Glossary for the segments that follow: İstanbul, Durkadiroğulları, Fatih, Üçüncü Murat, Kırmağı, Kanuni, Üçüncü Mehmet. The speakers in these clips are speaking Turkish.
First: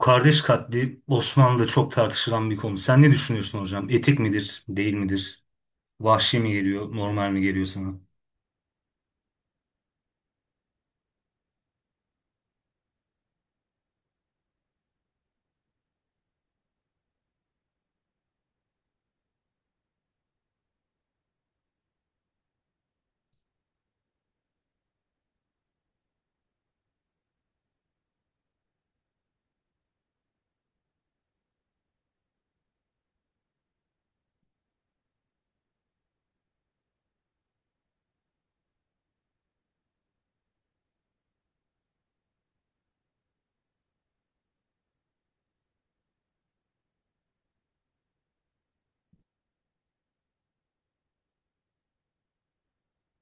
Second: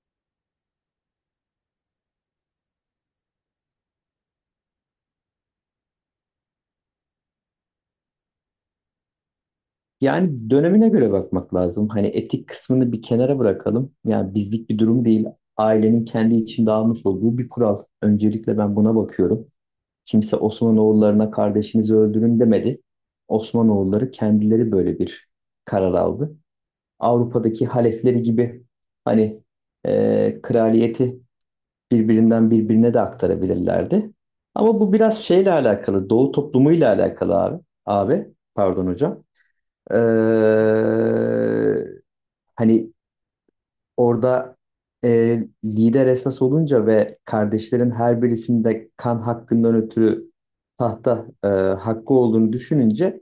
Kardeş katli Osmanlı'da çok tartışılan bir konu. Sen ne düşünüyorsun hocam? Etik midir, değil midir? Vahşi mi geliyor, normal mi geliyor sana? Yani dönemine göre bakmak lazım. Hani etik kısmını bir kenara bırakalım. Yani bizlik bir durum değil. Ailenin kendi içinde almış olduğu bir kural. Öncelikle ben buna bakıyorum. Kimse Osmanoğullarına kardeşinizi öldürün demedi. Osmanoğulları kendileri böyle bir karar aldı. Avrupa'daki halefleri gibi hani kraliyeti birbirinden birbirine de aktarabilirlerdi. Ama bu biraz şeyle alakalı, Doğu toplumuyla alakalı abi. Abi, pardon hocam. Ee, hani orada lider esas olunca ve kardeşlerin her birisinde kan hakkından ötürü tahta hakkı olduğunu düşününce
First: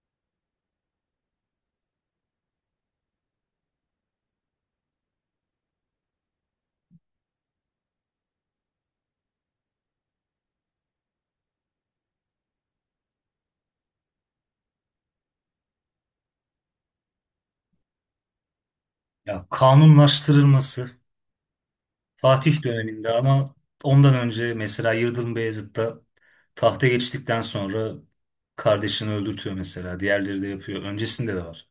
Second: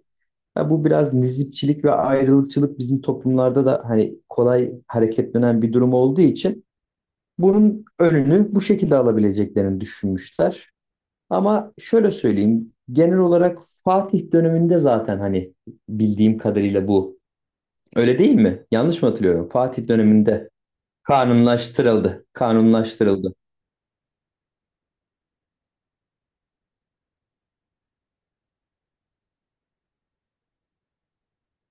ha, bu biraz nizipçilik ve ayrılıkçılık bizim toplumlarda da hani kolay hareketlenen bir durum olduğu için bunun önünü bu şekilde alabileceklerini düşünmüşler. Ama şöyle söyleyeyim genel olarak Fatih döneminde zaten hani bildiğim kadarıyla bu öyle değil mi? Yanlış mı Ya hatırlıyorum? Fatih döneminde kanunlaştırılması kanunlaştırıldı. Fatih döneminde, Kanunlaştırıldı. ama ondan önce mesela Yıldırım Beyazıt'ta tahta geçtikten sonra kardeşini öldürtüyor mesela. Diğerleri de yapıyor. Öncesinde de var.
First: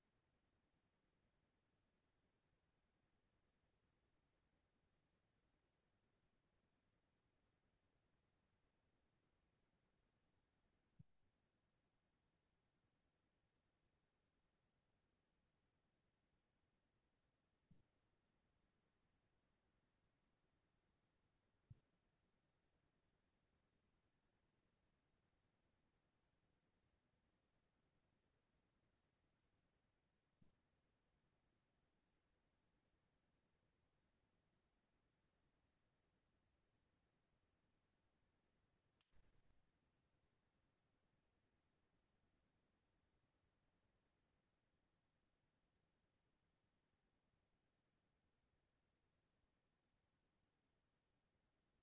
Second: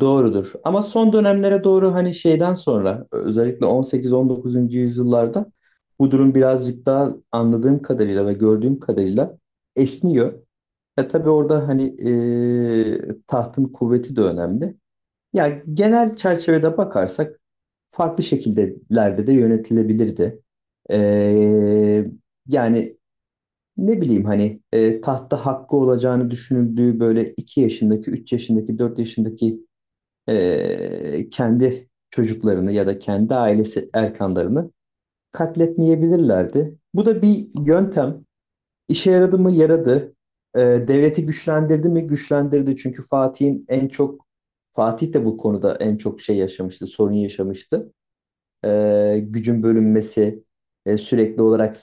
Doğrudur. Ama son dönemlere doğru hani şeyden sonra özellikle 18-19. Yüzyıllarda bu durum birazcık daha anladığım kadarıyla ve gördüğüm kadarıyla esniyor. Ya tabii orada hani tahtın kuvveti de önemli. Ya genel çerçevede bakarsak farklı şekillerde de yönetilebilirdi. Eee yani ne bileyim hani tahta hakkı olacağını düşünüldüğü böyle 2 yaşındaki, 3 yaşındaki, 4 yaşındaki kendi çocuklarını ya da kendi ailesi erkanlarını katletmeyebilirlerdi. Bu da bir yöntem. İşe yaradı mı? Yaradı. Devleti güçlendirdi mi? Güçlendirdi. Çünkü Fatih'in en çok Fatih de bu konuda en çok şey yaşamıştı, sorun yaşamıştı gücün bölünmesi, sürekli olarak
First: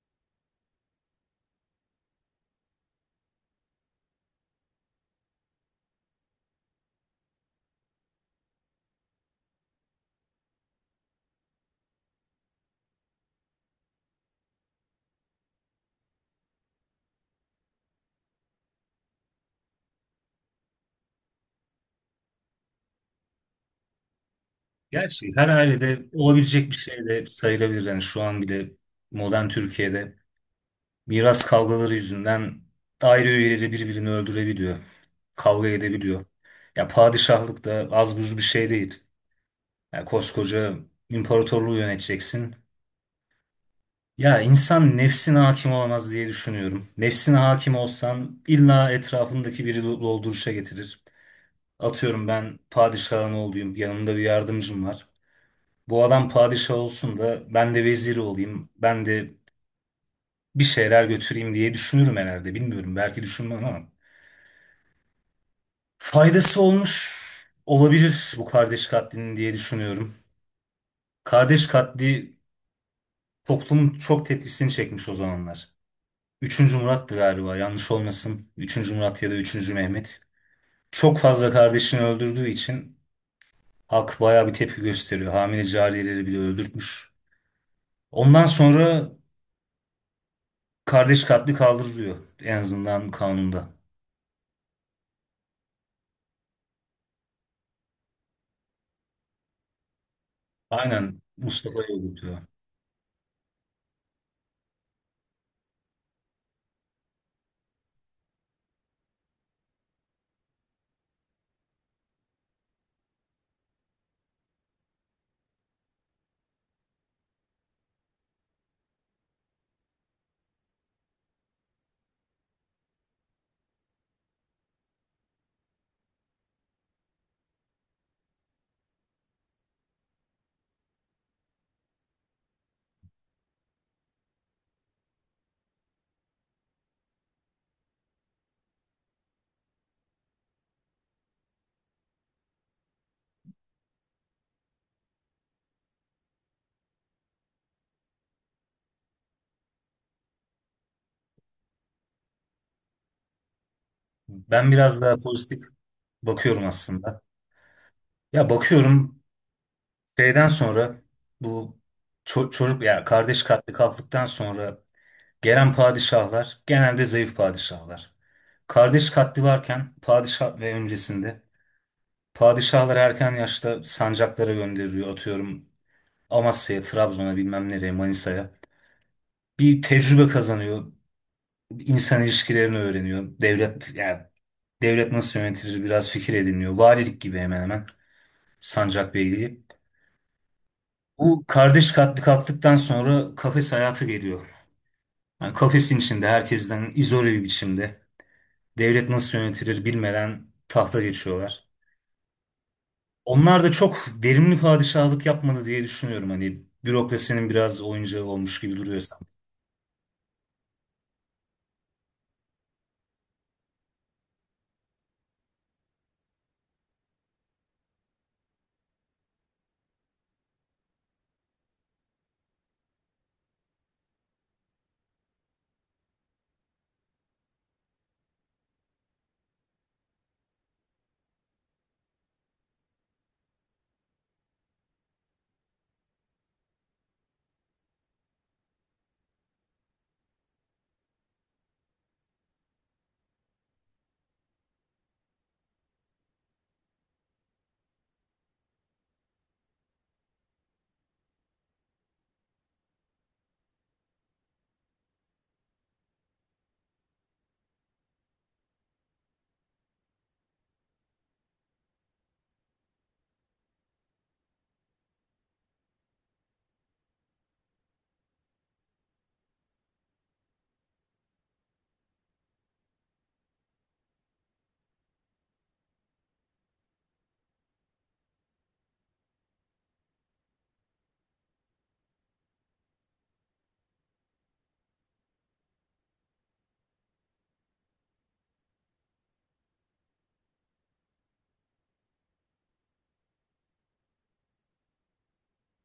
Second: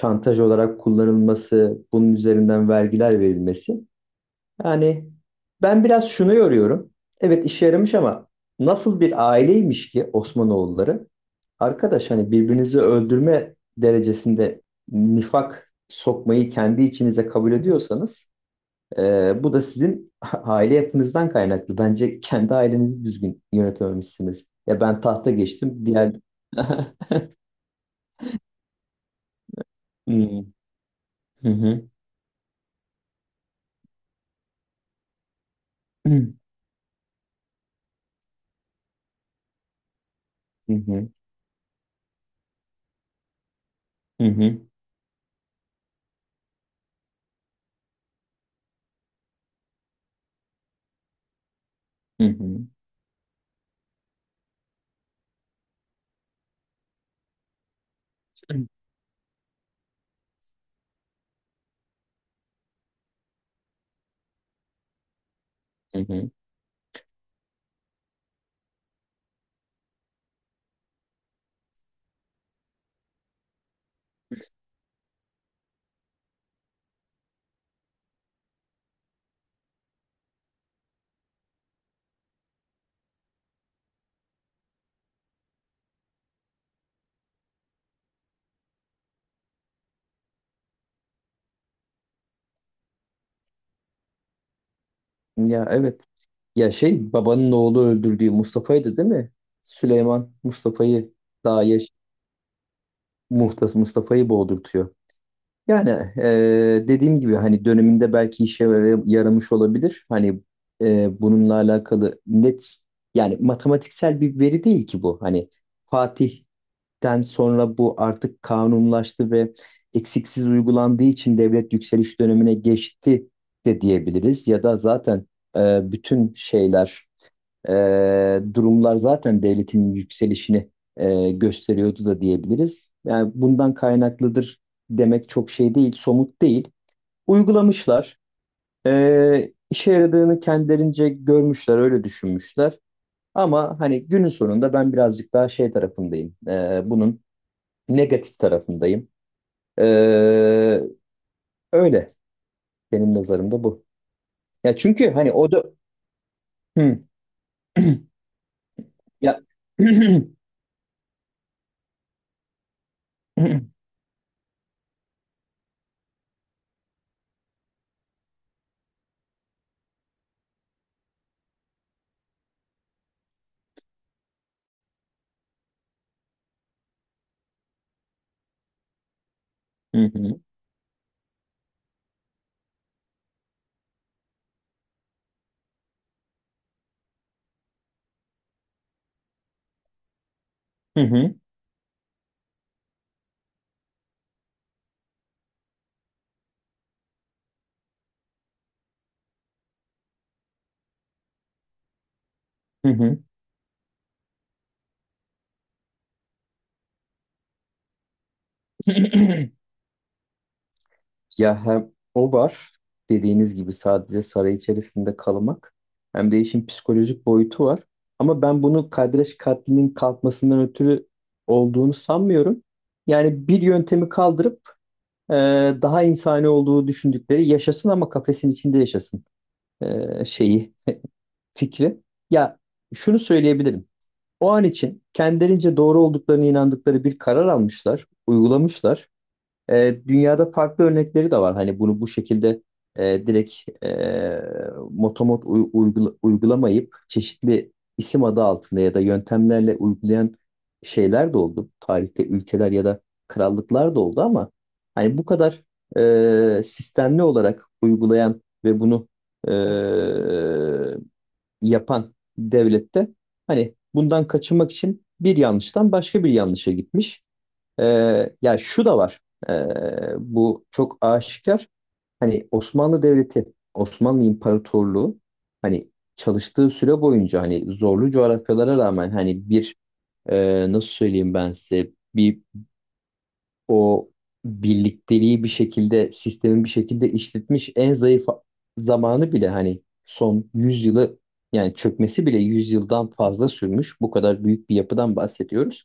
şantaj olarak kullanılması, bunun üzerinden vergiler verilmesi. Yani ben biraz şunu yoruyorum. Evet işe yaramış ama nasıl bir aileymiş ki Osmanoğulları? Arkadaş hani birbirinizi öldürme derecesinde nifak sokmayı kendi içinize kabul ediyorsanız bu da sizin aile yapınızdan kaynaklı. Bence kendi ailenizi düzgün yönetememişsiniz. Ya ben Gerçi tahta her geçtim. ailede Diğer olabilecek bir şey de sayılabilir. Yani şu an bile modern Türkiye'de Hmm. miras Hı hı. kavgaları yüzünden aile üyeleri birbirini öldürebiliyor. Kavga Hı edebiliyor. hı. Ya padişahlık da az buz bir şey değil. Ya koskoca imparatorluğu yöneteceksin. Hı Ya hı. insan nefsine hakim olamaz diye düşünüyorum. Nefsine hakim olsan illa etrafındaki biri dolduruşa getirir. Hı Atıyorum ben hı. padişahın oğluyum, yanımda bir yardımcım var. Bu adam padişah olsun da ben de veziri olayım, ben de bir şeyler götüreyim diye düşünürüm herhalde. Bilmiyorum, belki düşünmem ama. Hı hı. Faydası olmuş olabilir bu kardeş katlinin diye düşünüyorum. Kardeş katli toplumun çok tepkisini çekmiş o zamanlar. Üçüncü Murat'tı galiba, yanlış olmasın. Üçüncü Murat ya da Üçüncü Mehmet. Çok fazla kardeşini öldürdüğü için halk bayağı bir tepki gösteriyor. Hamile cariyeleri bile öldürtmüş. Ondan sonra kardeş katli kaldırılıyor, en azından kanunda. Ya evet. Ya şey babanın oğlu öldürdüğü Mustafa'ydı değil mi? Süleyman Mustafa'yı Aynen, Mustafa'yı Daeş öldürtüyor. Muhtas Mustafa'yı boğdurtuyor. Yani dediğim gibi hani döneminde belki yaramış olabilir. Hani bununla alakalı net yani matematiksel bir veri değil ki bu. Hani Fatih Den sonra bu artık kanunlaştı ve eksiksiz uygulandığı için devlet yükseliş dönemine geçti de diyebiliriz. Ya da zaten bütün şeyler, e, durumlar zaten devletin yükselişini gösteriyordu da diyebiliriz. Yani bundan kaynaklıdır demek çok şey değil, somut değil. Uygulamışlar. E, işe yaradığını kendilerince görmüşler, öyle düşünmüşler. Ama hani günün sonunda ben birazcık daha şey tarafındayım. Bunun negatif tarafındayım. Ee, öyle benim nazarımda bu. Ben Ya biraz çünkü daha hani o pozitif da bakıyorum hı. aslında. Ya bakıyorum, Ya. Hı şeyden sonra, bu ço- çocuk ya kardeş katli kalktıktan sonra gelen padişahlar genelde zayıf padişahlar. Kardeş katli varken padişah ve öncesinde padişahları erken yaşta sancaklara gönderiliyor. Atıyorum Amasya'ya, Trabzon'a, bilmem nereye, Manisa'ya. Bir tecrübe hı, kazanıyor, insan ilişkilerini öğreniyor. Devlet, yani devlet nasıl yönetilir biraz fikir ediniyor. Valilik gibi hemen hemen, sancak beyliği. hı hı, Bu kardeş katli kalktıktan sonra kafes hayatı geliyor. Yani kafesin içinde herkesten izole bir biçimde, devlet nasıl yönetilir bilmeden tahta geçiyorlar. hı hı. Onlar da çok verimli padişahlık yapmadı diye düşünüyorum. Hani bürokrasinin biraz oyuncağı olmuş gibi duruyor sanki. Ya hem o var dediğiniz gibi sadece saray içerisinde kalmak hem de işin psikolojik boyutu var. Ama ben bunu Kadreş katlinin kalkmasından ötürü olduğunu sanmıyorum. Yani bir yöntemi kaldırıp e, daha insani olduğu düşündükleri yaşasın ama kafesin içinde yaşasın şeyi fikri. Ya şunu söyleyebilirim. O an için kendilerince doğru olduklarını inandıkları bir karar almışlar, uygulamışlar. Dünyada farklı örnekleri de var. Hani bunu bu şekilde direkt motomot uygulamayıp çeşitli isim adı altında ya da yöntemlerle uygulayan şeyler de oldu. Tarihte ülkeler ya da krallıklar da oldu ama hani bu kadar sistemli olarak uygulayan ve bunu e, yapan devlette hani bundan kaçınmak için bir yanlıştan başka bir yanlışa gitmiş. Ya yani şu da var. Ee, bu çok aşikar. Hani Osmanlı Devleti, Osmanlı İmparatorluğu hani çalıştığı süre boyunca hani zorlu coğrafyalara rağmen hani bir nasıl söyleyeyim ben size bir o birlikteliği bir şekilde sistemin bir şekilde işletmiş en zayıf zamanı bile hani son 100 yılı yani çökmesi bile 100 yıldan fazla sürmüş. Bu kadar büyük bir yapıdan bahsediyoruz.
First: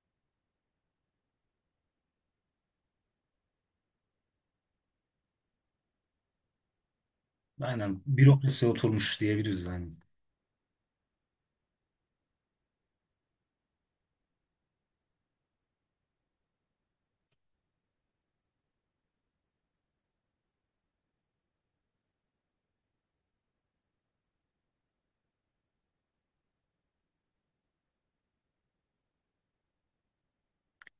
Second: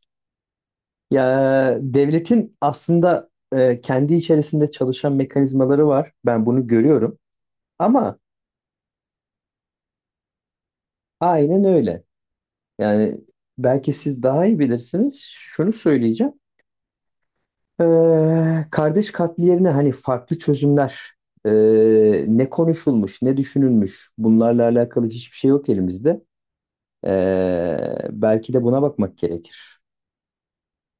Ya devletin aslında kendi içerisinde çalışan mekanizmaları var. Ben bunu görüyorum. Aynen, Ama bürokrasi oturmuş diyebiliriz yani. aynen öyle. Yani belki siz daha iyi bilirsiniz. Şunu söyleyeceğim. Kardeş katli yerine hani farklı çözümler ne konuşulmuş ne düşünülmüş bunlarla alakalı hiçbir şey yok elimizde. Belki de buna bakmak gerekir.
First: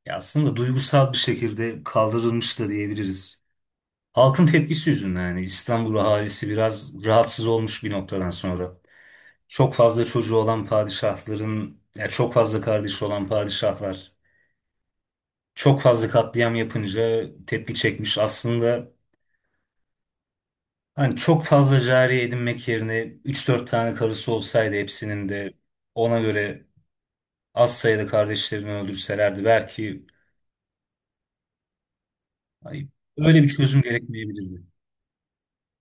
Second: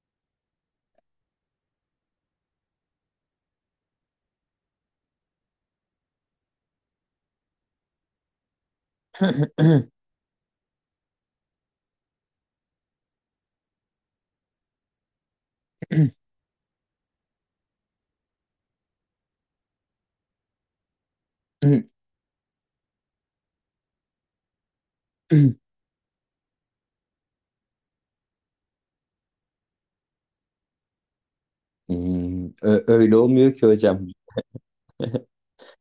Ya aslında duygusal bir şekilde kaldırılmış da diyebiliriz. Halkın tepkisi yüzünden, yani İstanbul ahalisi biraz rahatsız olmuş bir noktadan sonra. Çok fazla çocuğu olan padişahların, ya çok fazla kardeşi olan padişahlar çok fazla katliam yapınca tepki çekmiş. Aslında hani çok fazla cariye edinmek yerine üç dört tane karısı olsaydı, hepsinin de ona göre az sayıda kardeşlerini öldürselerdi belki Hmm, ö- hani öyle öyle bir olmuyor ki çözüm hocam. gerekmeyebilirdi.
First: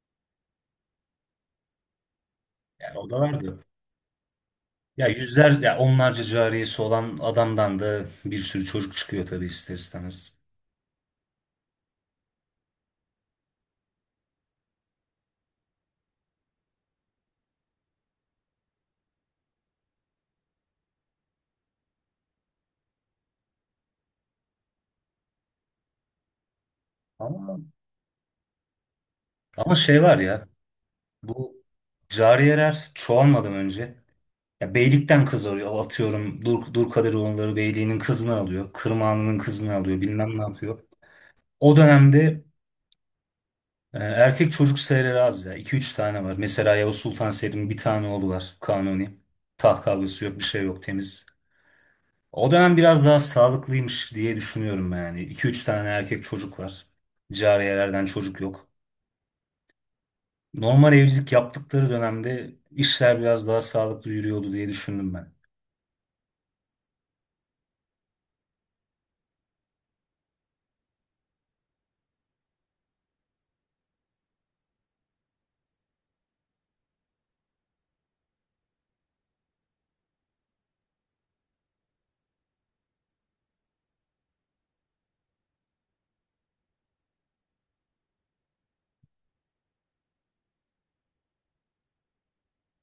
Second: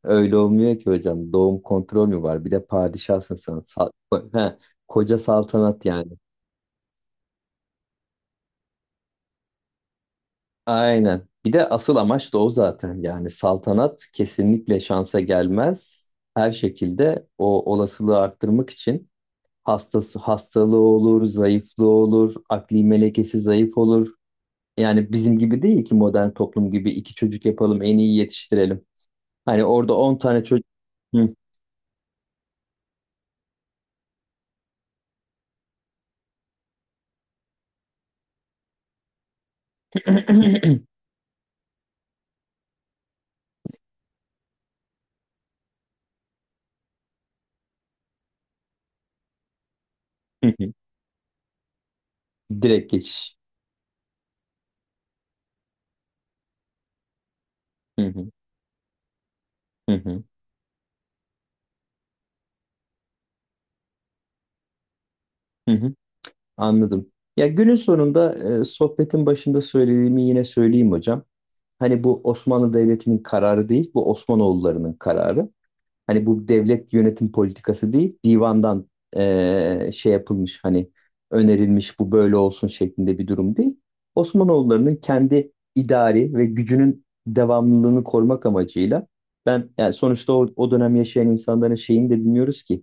Öyle olmuyor ki hocam. Doğum kontrol mü var? Bir de Yani o da padişahsın sen. vardı. Ha, Ya koca yüzler ya saltanat yani. onlarca cariyesi olan adamdan da bir sürü çocuk çıkıyor tabii, ister istemez. Aynen. Bir de asıl amaç da o zaten. Yani saltanat kesinlikle şansa gelmez. Her şekilde o olasılığı arttırmak için hastası hastalığı olur, zayıflığı olur, akli melekesi zayıf olur. Yani bizim gibi değil ki modern toplum gibi iki çocuk Ama yapalım, en iyi yetiştirelim. Hani ama orada şey 10 var tane ya, çocuk. Hı. bu cariyeler çoğalmadan önce ya beylikten kız arıyor. Atıyorum Durkadiroğulları beyliğinin kızını alıyor. Kırmağının kızını alıyor, bilmem ne yapıyor. O dönemde erkek çocuk serileri az ya. İki üç tane var. Mesela Yavuz Sultan Selim'in bir tane oğlu var. Kanuni. Taht kavgası yok, bir şey yok, temiz. O dönem Direkt biraz daha geçiş. sağlıklıymış diye düşünüyorum ben yani. İki üç tane erkek çocuk var. Cariyelerden Hı hı, çocuk yok. hı hı, Normal evlilik yaptıkları dönemde işler biraz daha sağlıklı yürüyordu diye düşündüm ben. hı hı. Anladım. Ya günün sonunda sohbetin başında söylediğimi yine söyleyeyim hocam. Hani bu Osmanlı Devleti'nin kararı değil, bu Osmanoğullarının kararı. Hani bu devlet yönetim politikası değil, divandan şey yapılmış hani önerilmiş bu böyle olsun şeklinde bir durum değil. Osmanoğullarının kendi idari ve gücünün devamlılığını korumak amacıyla ben yani sonuçta o dönem yaşayan insanların şeyini de bilmiyoruz ki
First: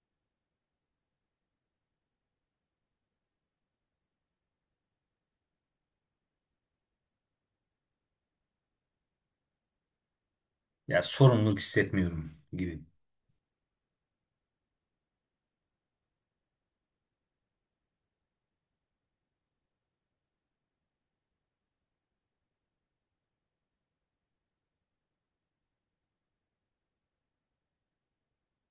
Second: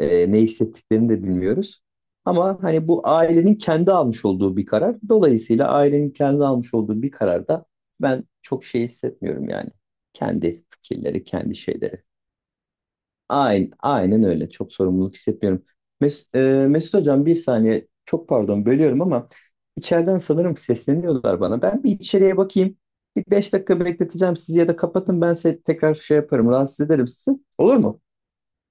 ne hissettiklerini de bilmiyoruz. Ama hani bu ailenin kendi almış olduğu bir karar. Dolayısıyla ailenin kendi almış olduğu bir kararda ben çok şey hissetmiyorum yani. Kendi Ya fikirleri, kendi sorumluluk şeyleri. hissetmiyorum gibi. Aynen, aynen öyle. Çok sorumluluk hissetmiyorum. Mes e, Mesut Hocam bir saniye. Çok pardon bölüyorum ama içeriden sanırım sesleniyorlar bana. Ben bir içeriye bakayım. Bir 5 dakika bekleteceğim sizi ya da kapatın ben size tekrar şey yaparım. Rahatsız ederim sizi. Olur mu?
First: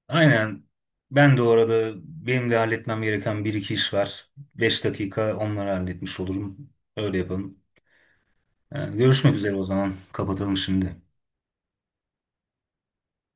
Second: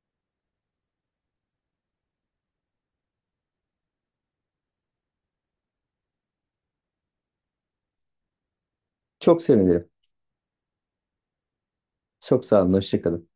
Aynen. Ben de orada, benim de halletmem gereken bir iki iş var. 5 dakika, onları halletmiş olurum. Öyle yapalım. Görüşmek Çok üzere o sevinirim. zaman. Kapatalım şimdi. Çok sağ olun. Hoşça kalın.